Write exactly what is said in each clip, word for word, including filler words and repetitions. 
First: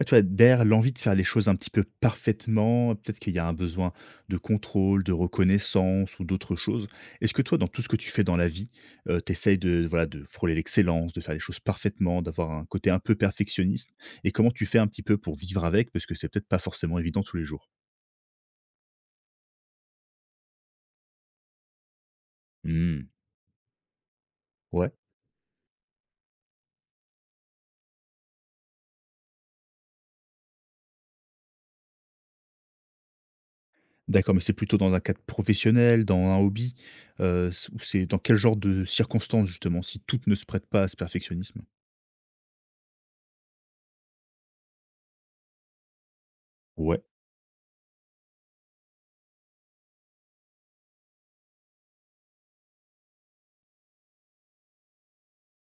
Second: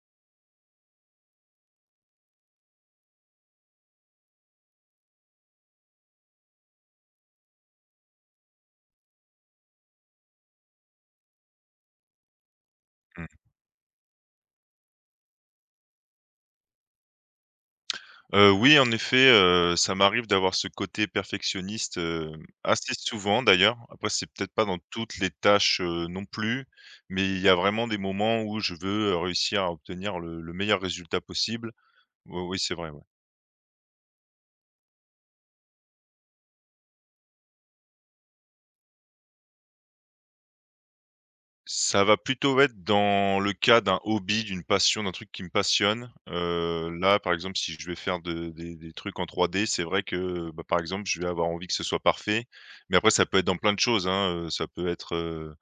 Ouais, tu vois, derrière l'envie de faire les choses un petit peu parfaitement, peut-être qu'il y a un besoin de contrôle, de reconnaissance ou d'autres choses. Est-ce que toi, dans tout ce que tu fais dans la vie, euh, t'essayes de, voilà, de frôler l'excellence, de faire les choses parfaitement, d'avoir un côté un peu Mmh. perfectionniste? Et comment tu fais un petit peu pour vivre avec? Parce que c'est peut-être pas forcément évident tous les jours. Heu, oui, en effet, heu, ça m'arrive d'avoir ce côté perfectionniste, heu, assez Hmm, souvent d'ailleurs. Après, c'est peut-être pas dans ouais. toutes les tâches, heu, non plus, mais il y a vraiment des moments où je veux, heu, réussir à obtenir le le meilleur résultat possible. Oui, oui, c'est vrai, ouais. D'accord, mais c'est plutôt dans un cadre professionnel, dans un hobby, euh, ou c'est dans quel genre de circonstances justement, si tout ne se prête pas à ce perfectionnisme? Ça va plutôt être dans le cas d'un hobby, d'une passion, d'un truc qui me passionne. Heu, Ouais. Là, par exemple, si je vais faire de des des trucs en trois D, c'est vrai que, bah, par exemple, je vais avoir envie que ce soit parfait. Mais après, ça peut être dans plein de choses, hein, heu, ça peut être, heu,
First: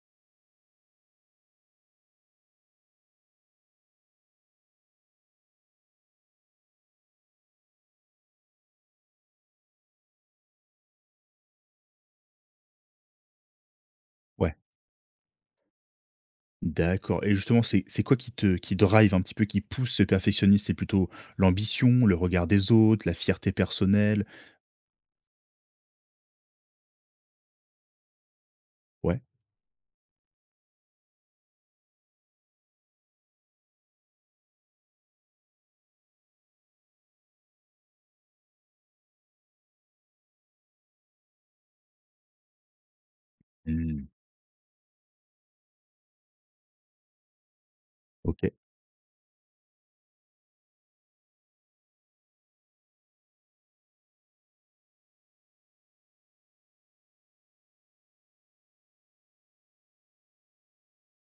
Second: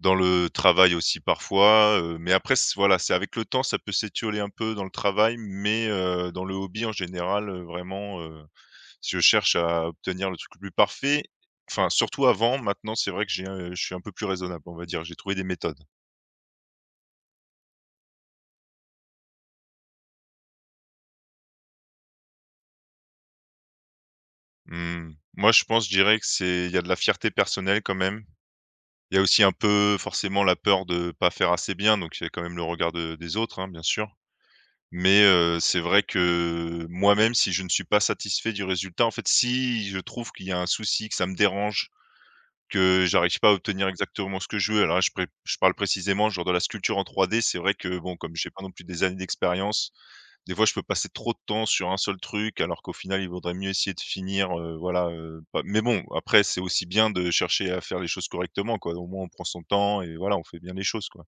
dans le travail aussi parfois, heu, mais après c voilà, c'est avec le temps, ça peut s'étioler un peu dans le travail, mais heu, dans le hobby en général, heu, vraiment, euh, si je cherche à obtenir le truc le plus parfait. Enfin, surtout avant, maintenant, c'est vrai que j'ai, heu, je suis un peu plus Ouais. raisonnable, on va dire. J'ai trouvé des méthodes. D'accord et justement, c'est c'est quoi qui te qui drive un petit peu, qui pousse ce perfectionniste? C'est plutôt l'ambition, le regard des autres, la fierté personnelle? Mmh, moi, je pense, je dirais que c'est il y a de la fierté personnelle quand même. Il y Ouais? a aussi un peu forcément la peur de pas faire assez bien, donc il y a quand même le regard de des autres, hein, bien sûr. Mais, heu, c'est vrai que moi-même, si je ne suis pas satisfait du résultat, en fait, si je trouve qu'il y a un souci, que ça me dérange, que j'arrive pas à obtenir Mmh, exactement ce que je veux. Alors là, je pré je parle précisément genre de la sculpture en trois D. C'est vrai que bon, comme j'ai OK. pas non plus des années d'expérience, des fois je peux passer trop de temps sur un seul truc alors qu'au final il vaudrait mieux essayer de finir, heu, voilà, heu, pas mais bon, après c'est aussi bien de chercher à faire les choses correctement, quoi. Au moins on prend son temps et voilà, on fait bien les choses, quoi.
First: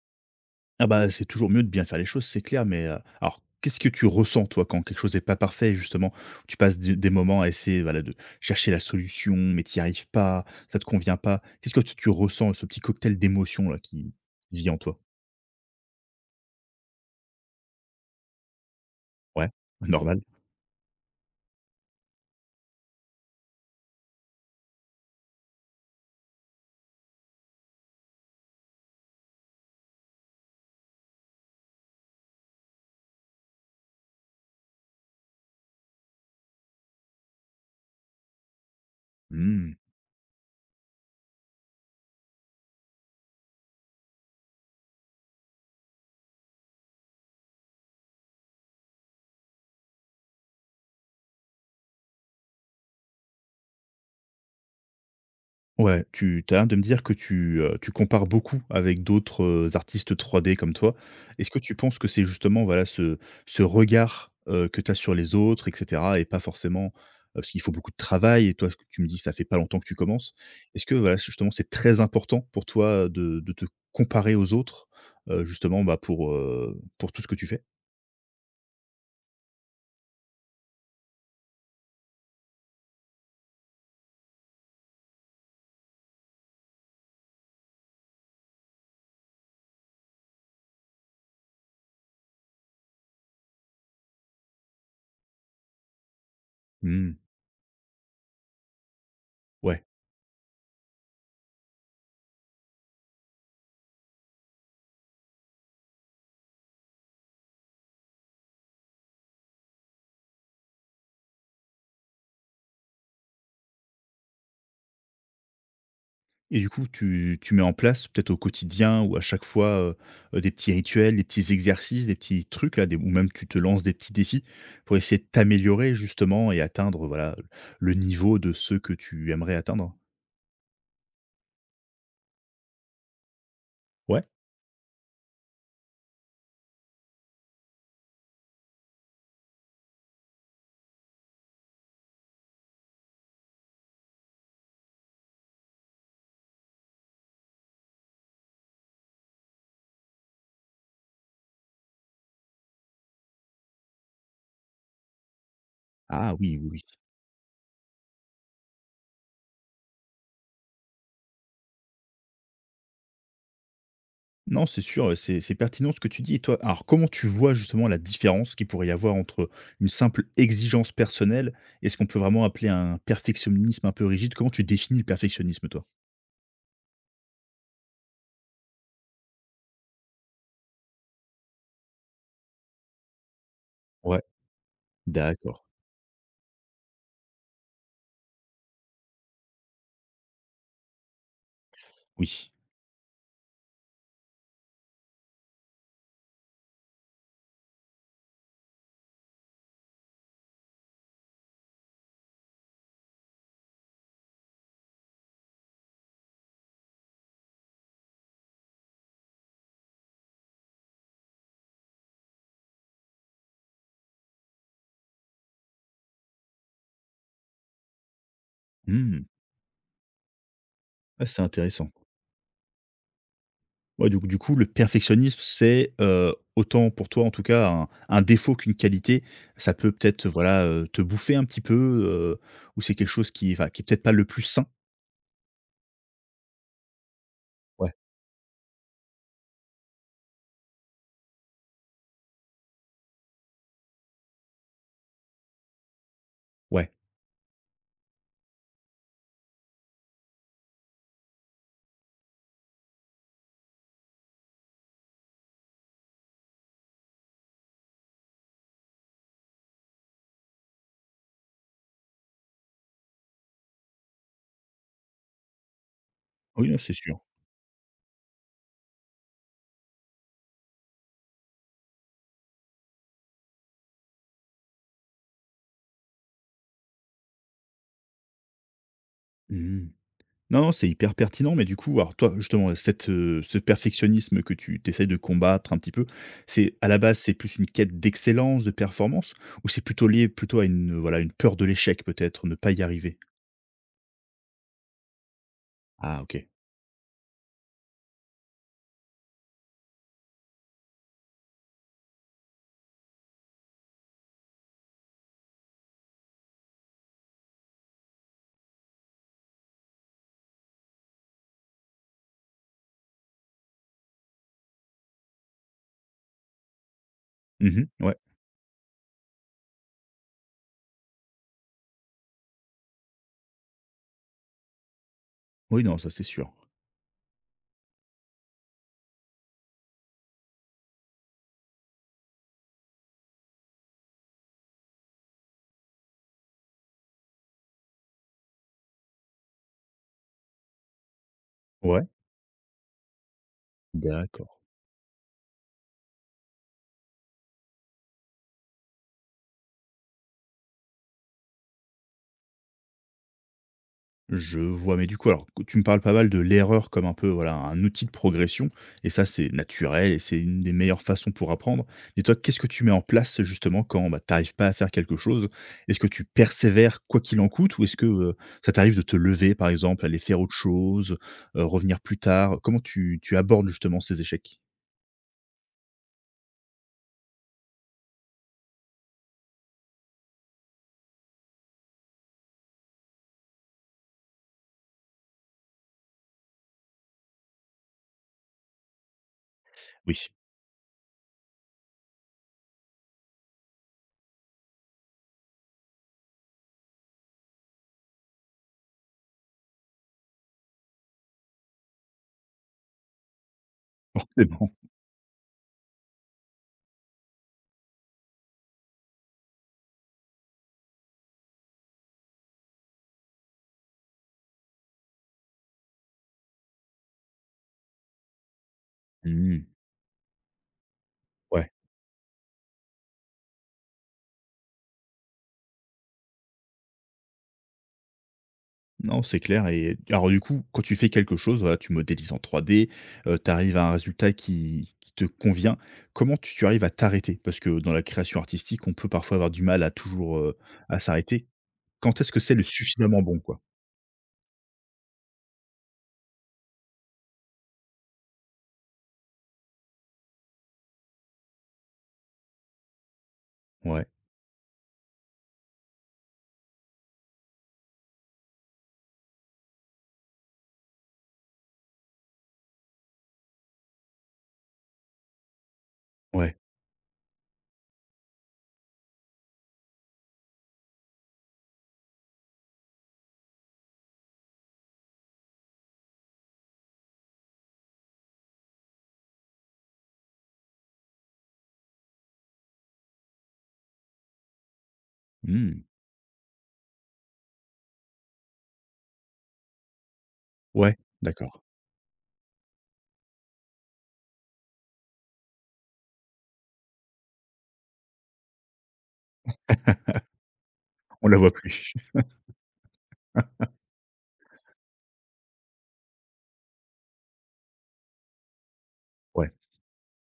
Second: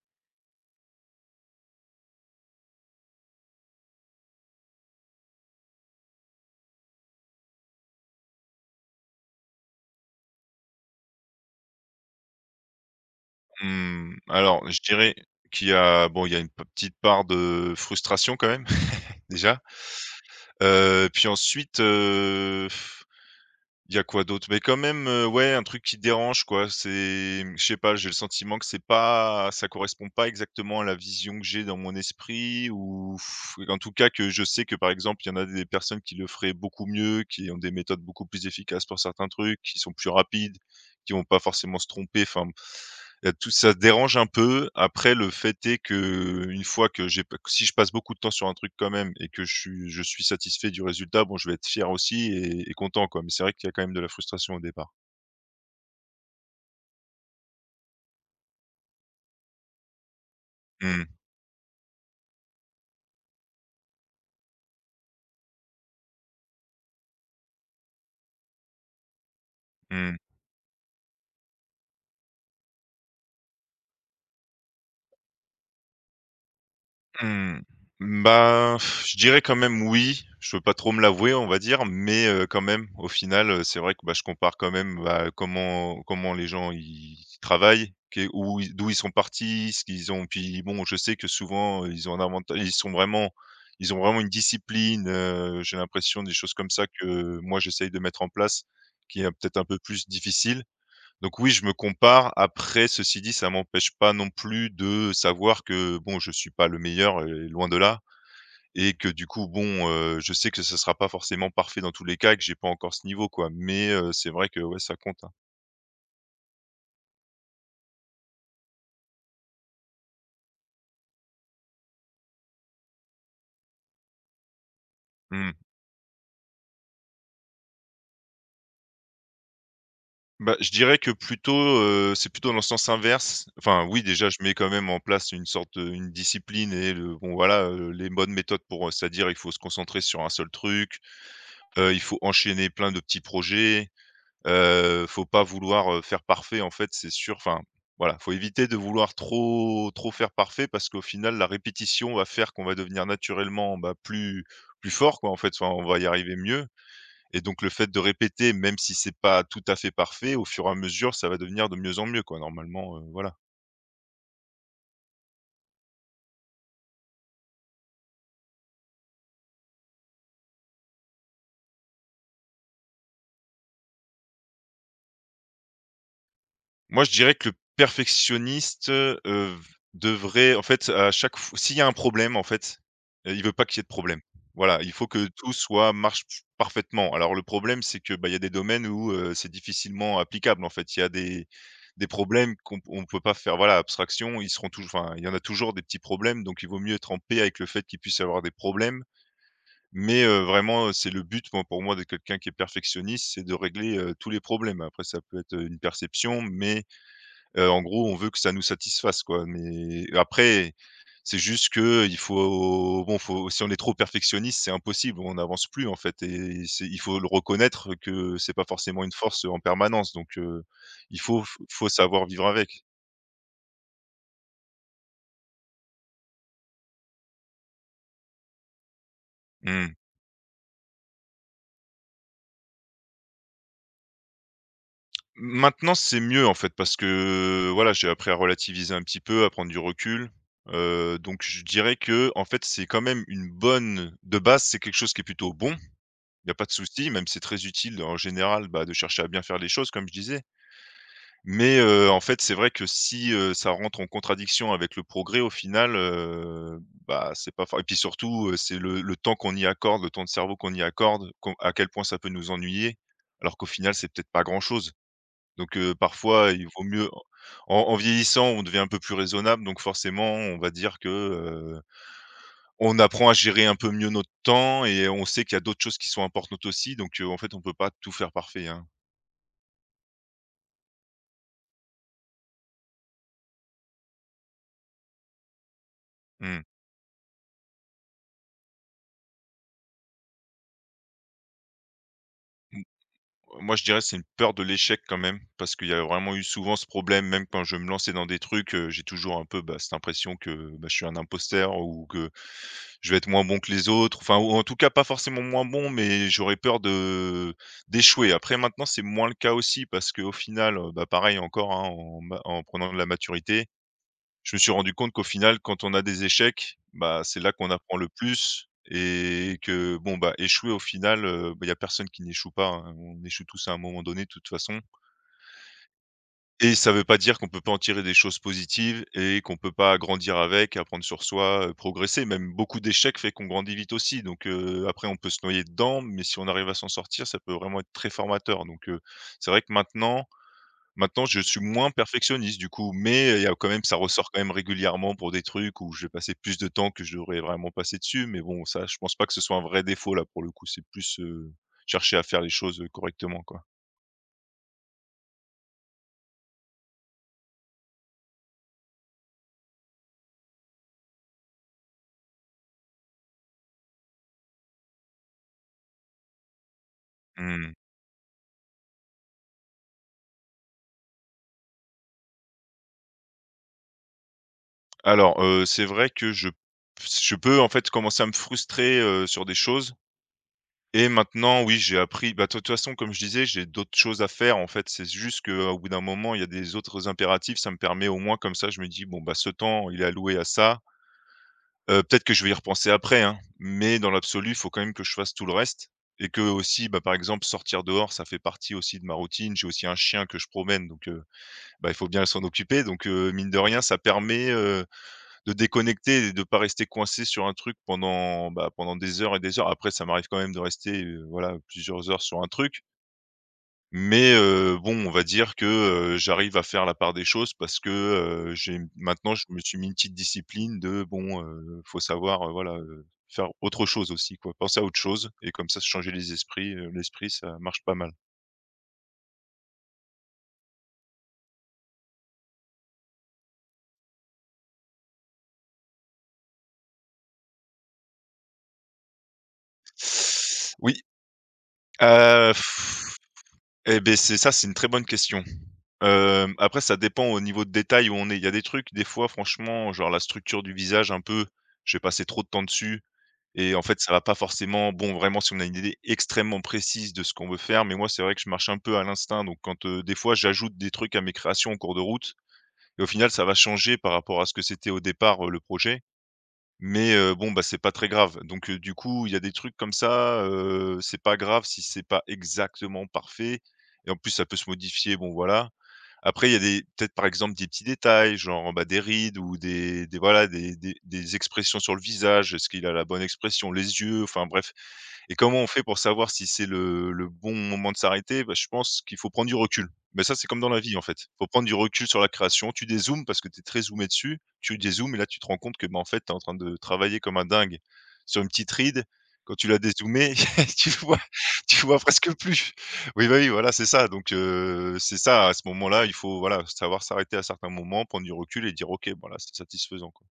Ah bah, c'est toujours mieux de bien faire les choses, c'est clair, mais, heu, alors qu'est-ce que tu ressens, toi, quand quelque chose n'est pas parfait, justement? Tu passes des des moments à essayer, voilà, de chercher la solution, mais tu n'y arrives pas, ça te convient pas. Qu'est-ce que tu tu ressens, ce petit cocktail d'émotions là qui Mmh, alors vit en je toi? dirais qu'il y a bon, il y a une p petite part de frustration quand même Ouais, déjà, normal. heu, puis ensuite, heu il y a quoi d'autre? Mais quand même, heu, ouais, un truc qui dérange, quoi. C'est, mmh, je sais pas, j'ai le sentiment que c'est pas ça correspond pas exactement à la vision que j'ai dans mon esprit ou pff, en tout cas que je sais que, par exemple, il y en a des personnes qui le feraient beaucoup mieux, qui ont des méthodes beaucoup plus efficaces pour certains trucs, Mmh. qui sont plus rapides, qui vont pas forcément se tromper. Enfin Heu, tout ça dérange un peu. Après, le fait est que une fois que j'ai p si je passe beaucoup de temps sur un truc quand même et que je suis je suis satisfait du résultat, bon, je vais être fier aussi et et content, quoi. Mais c'est vrai qu'il y a quand même de la frustration au départ. Ouais, tu as l'air de me dire que tu, heu, tu compares beaucoup avec d'autres, heu, artistes trois D comme toi. Mmh. Est-ce que tu penses que c'est justement, voilà, ce ce regard, heu, que tu as sur les autres et cetera et pas forcément, heu, parce qu'il faut beaucoup de travail et toi, ce que tu me dis, que ça fait pas longtemps que tu Mmh. commences. Est-ce que, voilà, justement, c'est très important pour toi, de de te comparer aux autres, heu, justement, bah, pour, heu, pour tout ce que tu Mmh. fais? Bah, pff, je dirais quand même oui. Je veux pas trop me l'avouer, on va dire, mais heu, quand même, au final, heu, c'est vrai que, bah, je compare quand même, bah, comment comment les gens ils travaillent, que où ils d'où ils sont partis, ce qu'ils ont puis bon, je sais que souvent, heu, ils ont un avanta ils sont vraiment ils ont vraiment une discipline, heu, j'ai l'impression des choses comme ça Mmh, que moi j'essaye de mettre en place, qui est peut-être un peu ouais. plus difficile. Donc oui, je me compare. Après, ceci dit, ça m'empêche pas non plus de savoir que bon, je suis pas le meilleur, heu, loin de là et que du coup, bon, heu, je sais que ce sera pas forcément parfait dans tous les cas et que j'ai pas encore ce niveau, quoi. Mais, heu, c'est vrai que ouais, ça compte, hein. Et du coup, tu tu mets en place peut-être au quotidien ou à chaque fois, heu heu, des petits rituels, des petits exercices, des petits trucs là, des, ou même tu te lances des petits défis pour essayer de Mmh. t'améliorer justement et atteindre, voilà, le niveau de ceux que tu aimerais atteindre? Bah, je dirais que plutôt, heu, c'est plutôt dans le sens inverse. Enfin oui, Ouais? déjà, je mets quand même en place une sorte, heu, une discipline et le bon voilà, heu, les bonnes méthodes pour, heu, c'est-à-dire il faut se concentrer sur un seul truc, heu, il faut enchaîner plein de petits projets, Heu, faut pas vouloir, heu, faire parfait, en fait, c'est sûr. Enfin, voilà, faut éviter de vouloir trop trop faire parfait parce qu'au final, la répétition va faire qu'on va devenir naturellement, bah, plus plus fort, quoi, en fait. Enfin, on va y Ah arriver oui, mieux oui, oui. et donc le fait de répéter, même si c'est pas tout à fait parfait, au fur et à mesure, ça va devenir de mieux en mieux, quoi, normalement, heu, voilà. Non, c'est sûr, heu, c'est c'est pertinent ce que tu dis et toi, alors comment tu vois justement la différence qu'il pourrait y avoir entre une simple exigence personnelle et ce qu'on peut vraiment appeler un perfectionnisme un peu rigide? Comment tu définis le perfectionnisme toi? Moi, je dirais que le perfectionniste, heu, devrait en fait, à chaque fois, s'il y a un problème, en fait, heu, il veut pas qu'il y ait de problème. Ouais, Voilà, il faut que tout d'accord. soit marche f parfaitement. Alors le problème, c'est que, bah, il y a des domaines où, heu, c'est difficilement applicable, en fait. Il y a des des Oui. problèmes qu'on on peut pas faire, voilà, abstraction. Ils seront tou Enfin, il y en a toujours des petits problèmes, donc il vaut mieux être en paix avec le fait qu'il puisse y avoir des problèmes. Mais, heu, vraiment, c'est le but, moi, pour moi, de quelqu'un qui est perfectionniste, c'est de régler, heu, tous les problèmes. Après ça peut être, une perception, mais Heu, en gros, on veut que ça nous satisfasse, quoi, mais après, c'est juste que il faut bon, faut si on est trop perfectionniste, c'est impossible, on n'avance plus, en fait et c'est il faut le reconnaître que c'est pas forcément une Mmh. force en permanence, donc heu, il Ah, c'est faut faut intéressant. savoir vivre avec. Ouais, donc du coup, le perfectionnisme, c'est, heu, autant pour toi, en tout cas, un un défaut qu'une qualité. Ça peut Mmh. peut-être, voilà, heu, te bouffer un petit peu, heu, ou c'est quelque chose qui enfin, qui est peut-être pas le plus sain? Maintenant, c'est mieux, en fait, parce que, Ouais, voilà, j'ai appris à relativiser un petit peu, à prendre du recul, heu, donc je dirais que, en fait, c'est quand même une bonne de base, c'est quelque chose qui est plutôt bon. Il y a pas de ouais. souci, même si c'est très utile en général, bah, de chercher à bien faire les choses comme je disais. Mais, heu, en fait, c'est vrai que si, heu, ça rentre en contradiction avec le progrès au final, heu, bah, c'est pas for et puis surtout, heu, c'est le le temps qu'on y accorde, le temps de cerveau qu'on y accorde, qu'on à quel point ça peut nous ennuyer, alors qu'au final c'est peut-être pas grand-chose. Donc, heu, parfois il Oui, non, vaut c'est mieux sûr. en en vieillissant on devient un peu plus raisonnable donc forcément on va dire que, on apprend à gérer un peu mieux notre temps et on sait qu'il y a d'autres choses qui sont importantes aussi, donc heu, en fait, on peut pas tout faire parfait, hein. Mmh. Non, non, c'est hyper pertinent, mais du coup, alors toi, justement, cette, heu, ce perfectionnisme que tu essayes de combattre un petit peu, Mmh. c'est à la base, c'est plus une quête d'excellence, de performance, ou c'est plutôt lié plutôt à une, heu, voilà, une peur de l'échec peut-être, ne pas y M arriver? Moi, je dirais, c'est une peur de l'échec quand même, parce qu'il y a Ah vraiment eu OK. souvent ce problème, même quand je me lançais dans des trucs, heu, j'ai toujours un peu, bah, cette impression que, bah, je suis un imposteur ou que je vais être moins bon que les autres, enfin, ou en tout cas, pas forcément moins bon, mais j'aurais peur de d'échouer. Après maintenant, c'est moins le cas aussi parce qu'au final, heu, bah, pareil encore, hein, en ma en prenant de la maturité, je me suis rendu compte qu'au final, quand on a des échecs, bah, c'est là qu'on Mmh. apprend le Ouais. plus et que bon, bah, échouer au final, heu, bah, il n'y y a personne qui n'échoue pas, hein. On échoue tous à un moment donné de toute façon Oui, non, ça, c'est sûr. et ça veut pas dire qu'on peut pas en tirer des choses positives et qu'on peut pas grandir avec, apprendre sur soi, heu, progresser. Même beaucoup d'échecs fait qu'on grandit vite aussi donc heu, après on peut se noyer dedans, mais si on arrive à s'en sortir, ça peut vraiment être très formateur donc heu, c'est vrai que maintenant maintenant, je suis moins Ouais, perfectionniste du coup, mais il y a quand même ça ressort quand même d'accord. régulièrement pour des trucs où je vais passer plus de temps que je devrais vraiment passer dessus, mais bon, ça, je pense pas que ce soit un vrai défaut là pour le coup, c'est plus, heu, chercher à faire les choses, heu, correctement quoi. Je vois, mais du coup, alors, tu me parles pas mal de l'erreur comme un peu, voilà, un outil de progression, et ça, c'est naturel et c'est une des meilleures façons pour apprendre. Et toi, qu'est-ce que tu mets en place justement quand bah, t'arrives pas à faire quelque chose? Est-ce que tu persévères quoi qu'il en Mmh. coûte, ou est-ce que euh, ça t'arrive de te lever, par exemple, aller faire autre chose, euh, revenir plus tard? Comment tu, tu abordes justement ces échecs? Alors, heu, c'est vrai que je je peux en fait commencer à me frustrer, heu, sur des choses et maintenant oui, j'ai appris bah, de toute façon comme je disais, j'ai d'autres choses à faire en fait. C'est juste qu'au bout d'un moment, il y a des autres impératifs, ça me permet au moins comme ça je me dis: «Bon bah, ce temps il est Oui. alloué à ça». Heu, peut-être que je vais y repenser après, hein, mais dans l'absolu, il faut quand même que je fasse tout le reste et que aussi, bah, par exemple, sortir dehors, ça fait partie aussi de ma routine. J'ai aussi un chien que je promène, donc heu, bah, il faut bien s'en occuper, donc heu, mine de rien, ça permet, Forcément. heu, de déconnecter et de pas rester coincé sur un truc pendant, bah, pendant des heures et des heures. Après, ça m'arrive quand même de rester, heu, voilà, plusieurs heures sur un truc, mais heu, bon, on va dire que, heu, j'arrive à faire la part des choses parce que, heu, j'ai maintenant je Hmm. me suis mis une petite discipline de bon, heu, faut savoir, heu, voilà, heu, faire autre chose aussi quoi, penser à autre chose et comme ça se changer les esprits, heu, l'esprit ça marche pas mal. Non, c'est clair et alors du coup, quand tu fais quelque chose, voilà, tu modélises en trois D, tu arrives à un résultat qui qui te convient. Comment tu tu arrives à t'arrêter? Parce que dans la création artistique, on peut parfois avoir du mal à toujours, heu, Oui, à s'arrêter. Quand est-ce que c'est heu, le suffisamment bon, quoi? et ben c'est ça, c'est une très bonne question. Hem, après ça dépend au niveau de détail où on est. Il y a des trucs, des fois franchement, genre la structure du visage un peu, je vais passer trop de temps dessus. Et en fait, Ouais, ça va pas forcément bon, vraiment, si on a une idée extrêmement précise de ce qu'on veut faire, mais moi, c'est vrai que je marche un peu à l'instinct, donc quand, heu, des fois, j'ajoute des trucs à mes créations en cours de route et au final, ça va changer par rapport à ce que c'était au départ, heu, le projet, ouais. mais heu, bon, bah, c'est pas très grave, donc heu, du coup, il y a des trucs comme ça, heu, c'est pas grave si c'est pas exactement parfait et en plus, ça peut se modifier, bon, voilà. Après, il y a des peut-être, par exemple, des petits détails, genre, bah, des rides ou des des voilà, des des des expressions sur le visage. Est-ce qu'il a la bonne expression? Les yeux? Enfin bref, et comment on Mmh. fait pour savoir si c'est le le bon moment de s'arrêter? Bah, je pense qu'il faut prendre du recul. Mais ça, c'est comme dans la Ouais, vie, en fait. Faut d'accord. prendre du recul sur la création. Tu dézoomes parce que tu es très zoomé dessus. Tu dézoomes et là, tu te rends compte que, bah, en fait, tu es en train de travailler comme un dingue sur une petite ride. Quand tu l'as dézoomée, tu vois On la voit tu plus. vois presque plus. Oui, bah, oui, voilà, c'est ça. Donc heu, c'est ça, à ce moment-là, il faut, voilà, savoir s'arrêter à certains moments, prendre du recul et dire: «OK, voilà, Ouais. c'est satisfaisant, quoi».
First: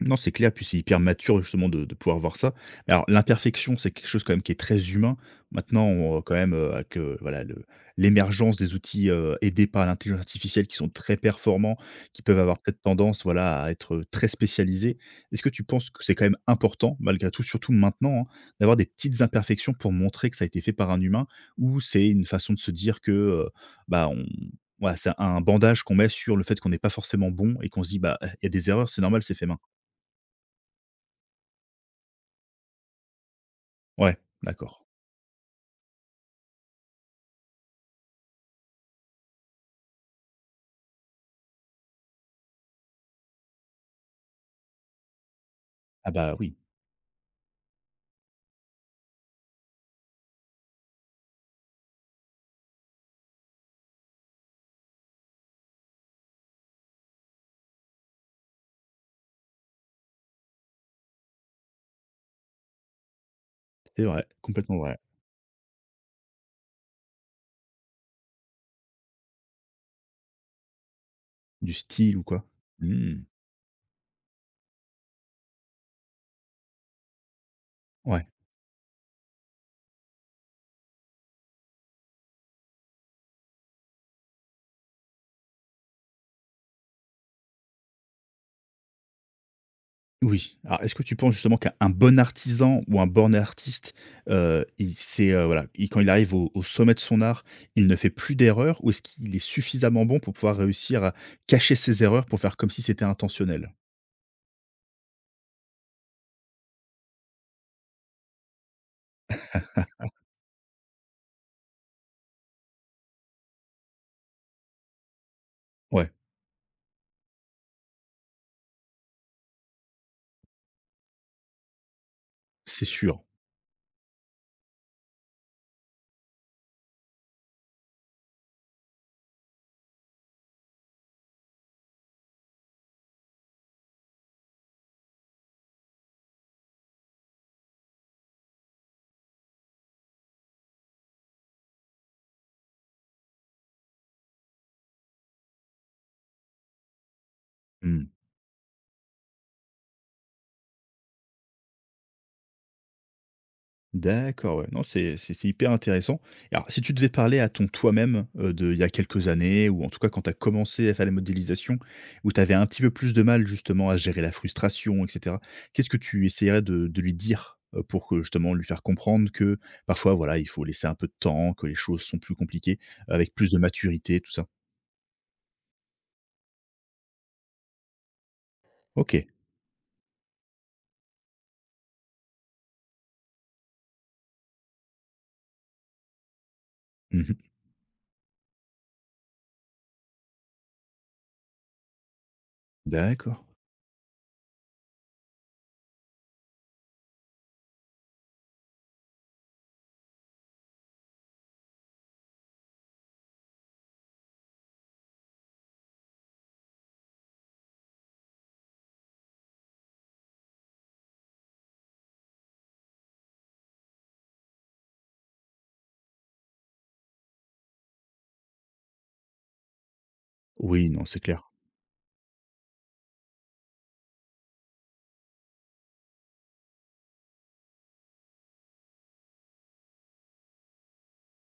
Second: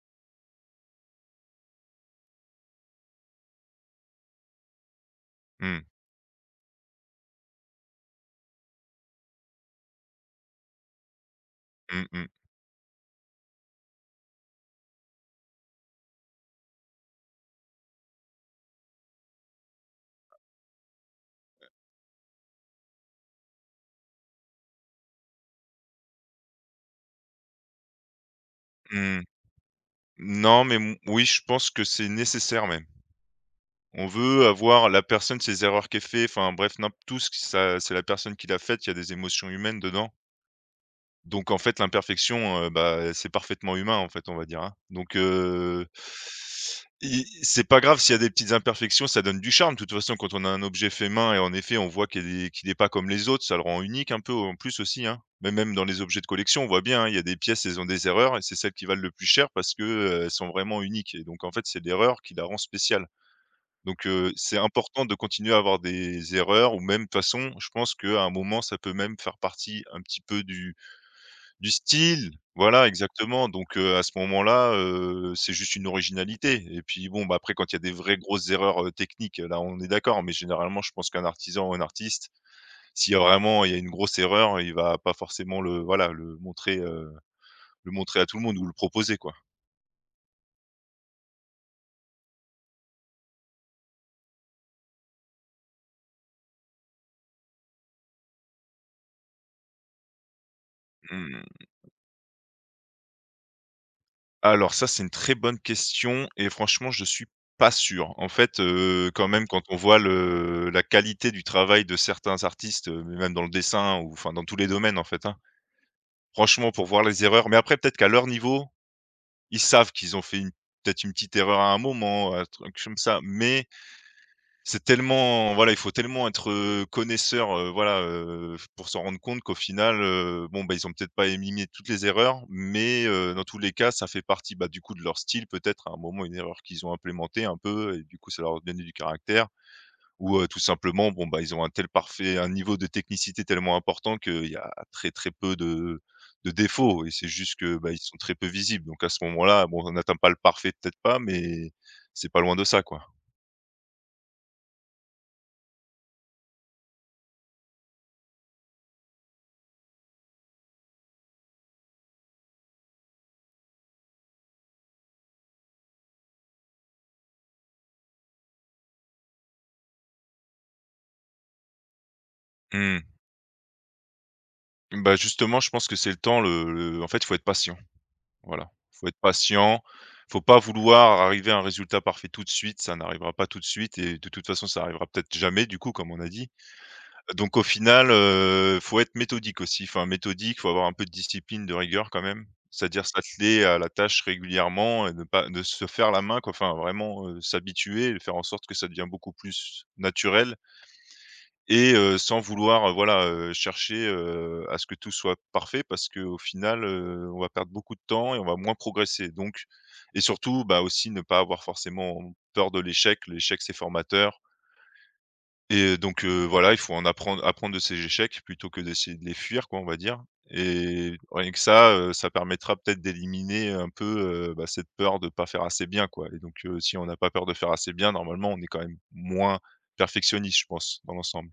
Non, c'est clair, puis c'est hyper mature justement de de pouvoir voir ça. Mais alors l'imperfection, c'est quelque chose quand même qui est très humain. Mmh. Maintenant, on euh, quand même, heu, avec, heu, voilà le l'émergence des outils, heu, aidés par l'intelligence artificielle qui sont très performants, Mmh qui mh. peuvent avoir peut-être tendance, voilà, à être, euh, très spécialisés. Est-ce que tu penses que c'est quand même important, malgré tout, surtout maintenant, hein, d'avoir des petites imperfections pour montrer que ça a été fait par un humain? Ou c'est une façon de se dire que, heu, bah, on voilà, c'est un bandage qu'on met sur le fait qu'on n'est pas forcément bon et qu'on se dit: «Bah, eh, il y a des erreurs, c'est Mmh. normal, c'est fait main». Non, mais m oui, je pense que c'est nécessaire même. On Ouais, veut d'accord. avoir la personne, ses erreurs qu'elle fait, enfin bref, n'imp tout ce que ça c'est la personne qui l'a faite, il y a des émotions humaines dedans. Donc en fait, l'imperfection, heu, bah, c'est parfaitement humain, en fait, on va dire, hein. Donc heu, Ah bah, oui, i c'est pas grave s'il y a des petites imperfections, ça donne du charme. De toute façon, quand on a un objet fait main et en effet, on voit qu'il est qu'il est pas comme les autres, ça le rend unique un peu, en plus aussi, hein. Mais même dans les objets de collection, on voit bien, hein, il y a des pièces, elles ont des erreurs et c'est celles qui valent le plus cher parce que, heu, elles sont vraiment uniques et donc en fait, c'est l'erreur qui la rend spéciale. c'est Donc vrai, heu, c'est complètement vrai. important de continuer à avoir des erreurs ou même, de toute façon, je pense qu'à un moment, ça peut même faire partie un petit peu du du Du style ou style. quoi. Voilà, Mmh. exactement. Donc heu, à ce moment-là, heu, c'est juste une originalité et puis bon, bah, après quand il y a des vraies Ouais, grosses erreurs, heu, techniques, là, on est d'accord, mais généralement, je pense qu'un artisan ou un artiste, s'il y a vraiment il y a une grosse erreur, il va pas forcément le voilà, le montrer, heu, le montrer à tout le monde ou le proposer, quoi. oui. Alors, est-ce que tu penses justement qu'un un bon artisan ou un born artiste, heu, il c'est, heu, voilà, il quand il arrive au au sommet de son art, il ne fait plus d'erreurs, ou est-ce qu'il est suffisamment bon pour pouvoir réussir à Mmh. cacher ses erreurs pour faire comme si c'était intentionnel? Alors ça, c'est une très bonne question et franchement, je suis pas sûr. En fait, heu, quand même, quand on voit le la qualité du travail de certains artistes, heu, mais même dans le dessin ou enfin dans tous les domaines, en fait, hein. Ouais, Franchement, pour voir les erreurs mais après peut-être qu'à leur niveau, ils savent qu'ils ont fait une peut-être une petite erreur à un moment, un truc c'est comme ça sûr. mais c'est tellement voilà, il faut tellement être, heu, connaisseur, heu, voilà, heu, pour s'en rendre compte qu'au final, heu, bon, bah, ils ont peut-être pas éliminé toutes les erreurs, mais heu, dans tous les cas, ça fait partie, bah, du coup, de leur style peut-être, à un moment, une erreur qu'ils ont implémentée un peu et du coup, ça leur a donné du caractère ou heu, tout simplement, bon, bah, ils ont un tel parfait un niveau de technicité tellement important qu'il y a très, très peu de de défauts et c'est juste que, bah, ils Mmh. sont très peu visibles donc à ce moment-là, bon, on n'atteint pas le parfait, peut-être pas, mais c'est pas loin de ça, quoi. D'accord, ouais. Non, c'est c'est c'est hyper intéressant. Et alors, si tu devais parler à ton toi-même, euh, de il y a quelques années ou en tout cas quand tu as commencé à faire les modélisations, où tu avais un petit peu plus de mal justement à gérer la frustration et cetera, qu'est-ce que tu essayerais de de lui dire, heu, pour que justement lui faire comprendre que parfois, voilà, il faut laisser un peu de temps, que les choses sont plus compliquées, Mmh. avec plus de maturité, tout ça? Bah, justement, je pense que c'est le temps, le le en fait, il faut être patient, voilà. Faut être OK. patient, faut pas vouloir arriver à un résultat parfait tout de suite, ça n'arrivera pas tout de suite et de toute façon, ça arrivera peut-être jamais du coup, comme on a dit. Mmh. Donc au final, heu, faut être méthodique aussi, enfin méthodique, faut avoir un peu de discipline, de rigueur quand même. C'est-à-dire D'accord. s'atteler à la tâche régulièrement et ne pas de se faire la main quoi, enfin vraiment, heu, s'habituer et faire en sorte que ça devient beaucoup plus naturel. Et heu, sans vouloir, heu, voilà, heu, chercher, heu, à ce que tout soit parfait parce qu'au final, heu, on va perdre beaucoup de temps et on va moins progresser donc et surtout, bah, aussi ne pas avoir forcément peur de l'échec. L'échec, c'est formateur et donc heu, voilà, il faut en apprendre apprendre de ces échecs plutôt que d'essayer de les fuir, quoi, on va dire Oui, non, et c'est clair. rien que ça, heu, ça permettra peut-être d'éliminer un peu, heu, bah, cette peur de pas faire assez bien, quoi et donc heu, si on n'a pas peur de faire assez bien, normalement, on est quand même moins perfectionniste, je pense, dans l'ensemble.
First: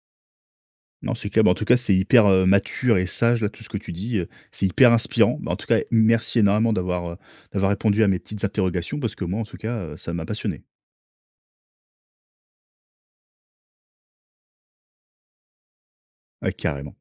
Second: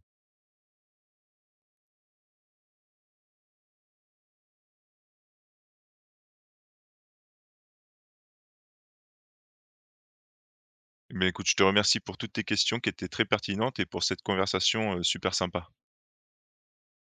Non, c'est clair. Bah, en tout cas, c'est hyper, heu, mature et sage, là, tout ce que tu dis, heu, c'est hyper inspirant. Bah, en tout cas, merci énormément d'avoir, heu, d'avoir répondu à mes petites interrogations parce que moi, en tout cas, heu, ça m'a passionné. Mais écoute, je te remercie pour toutes tes questions qui étaient très pertinentes et pour cette conversation, heu, super sympa. Ouais, carrément.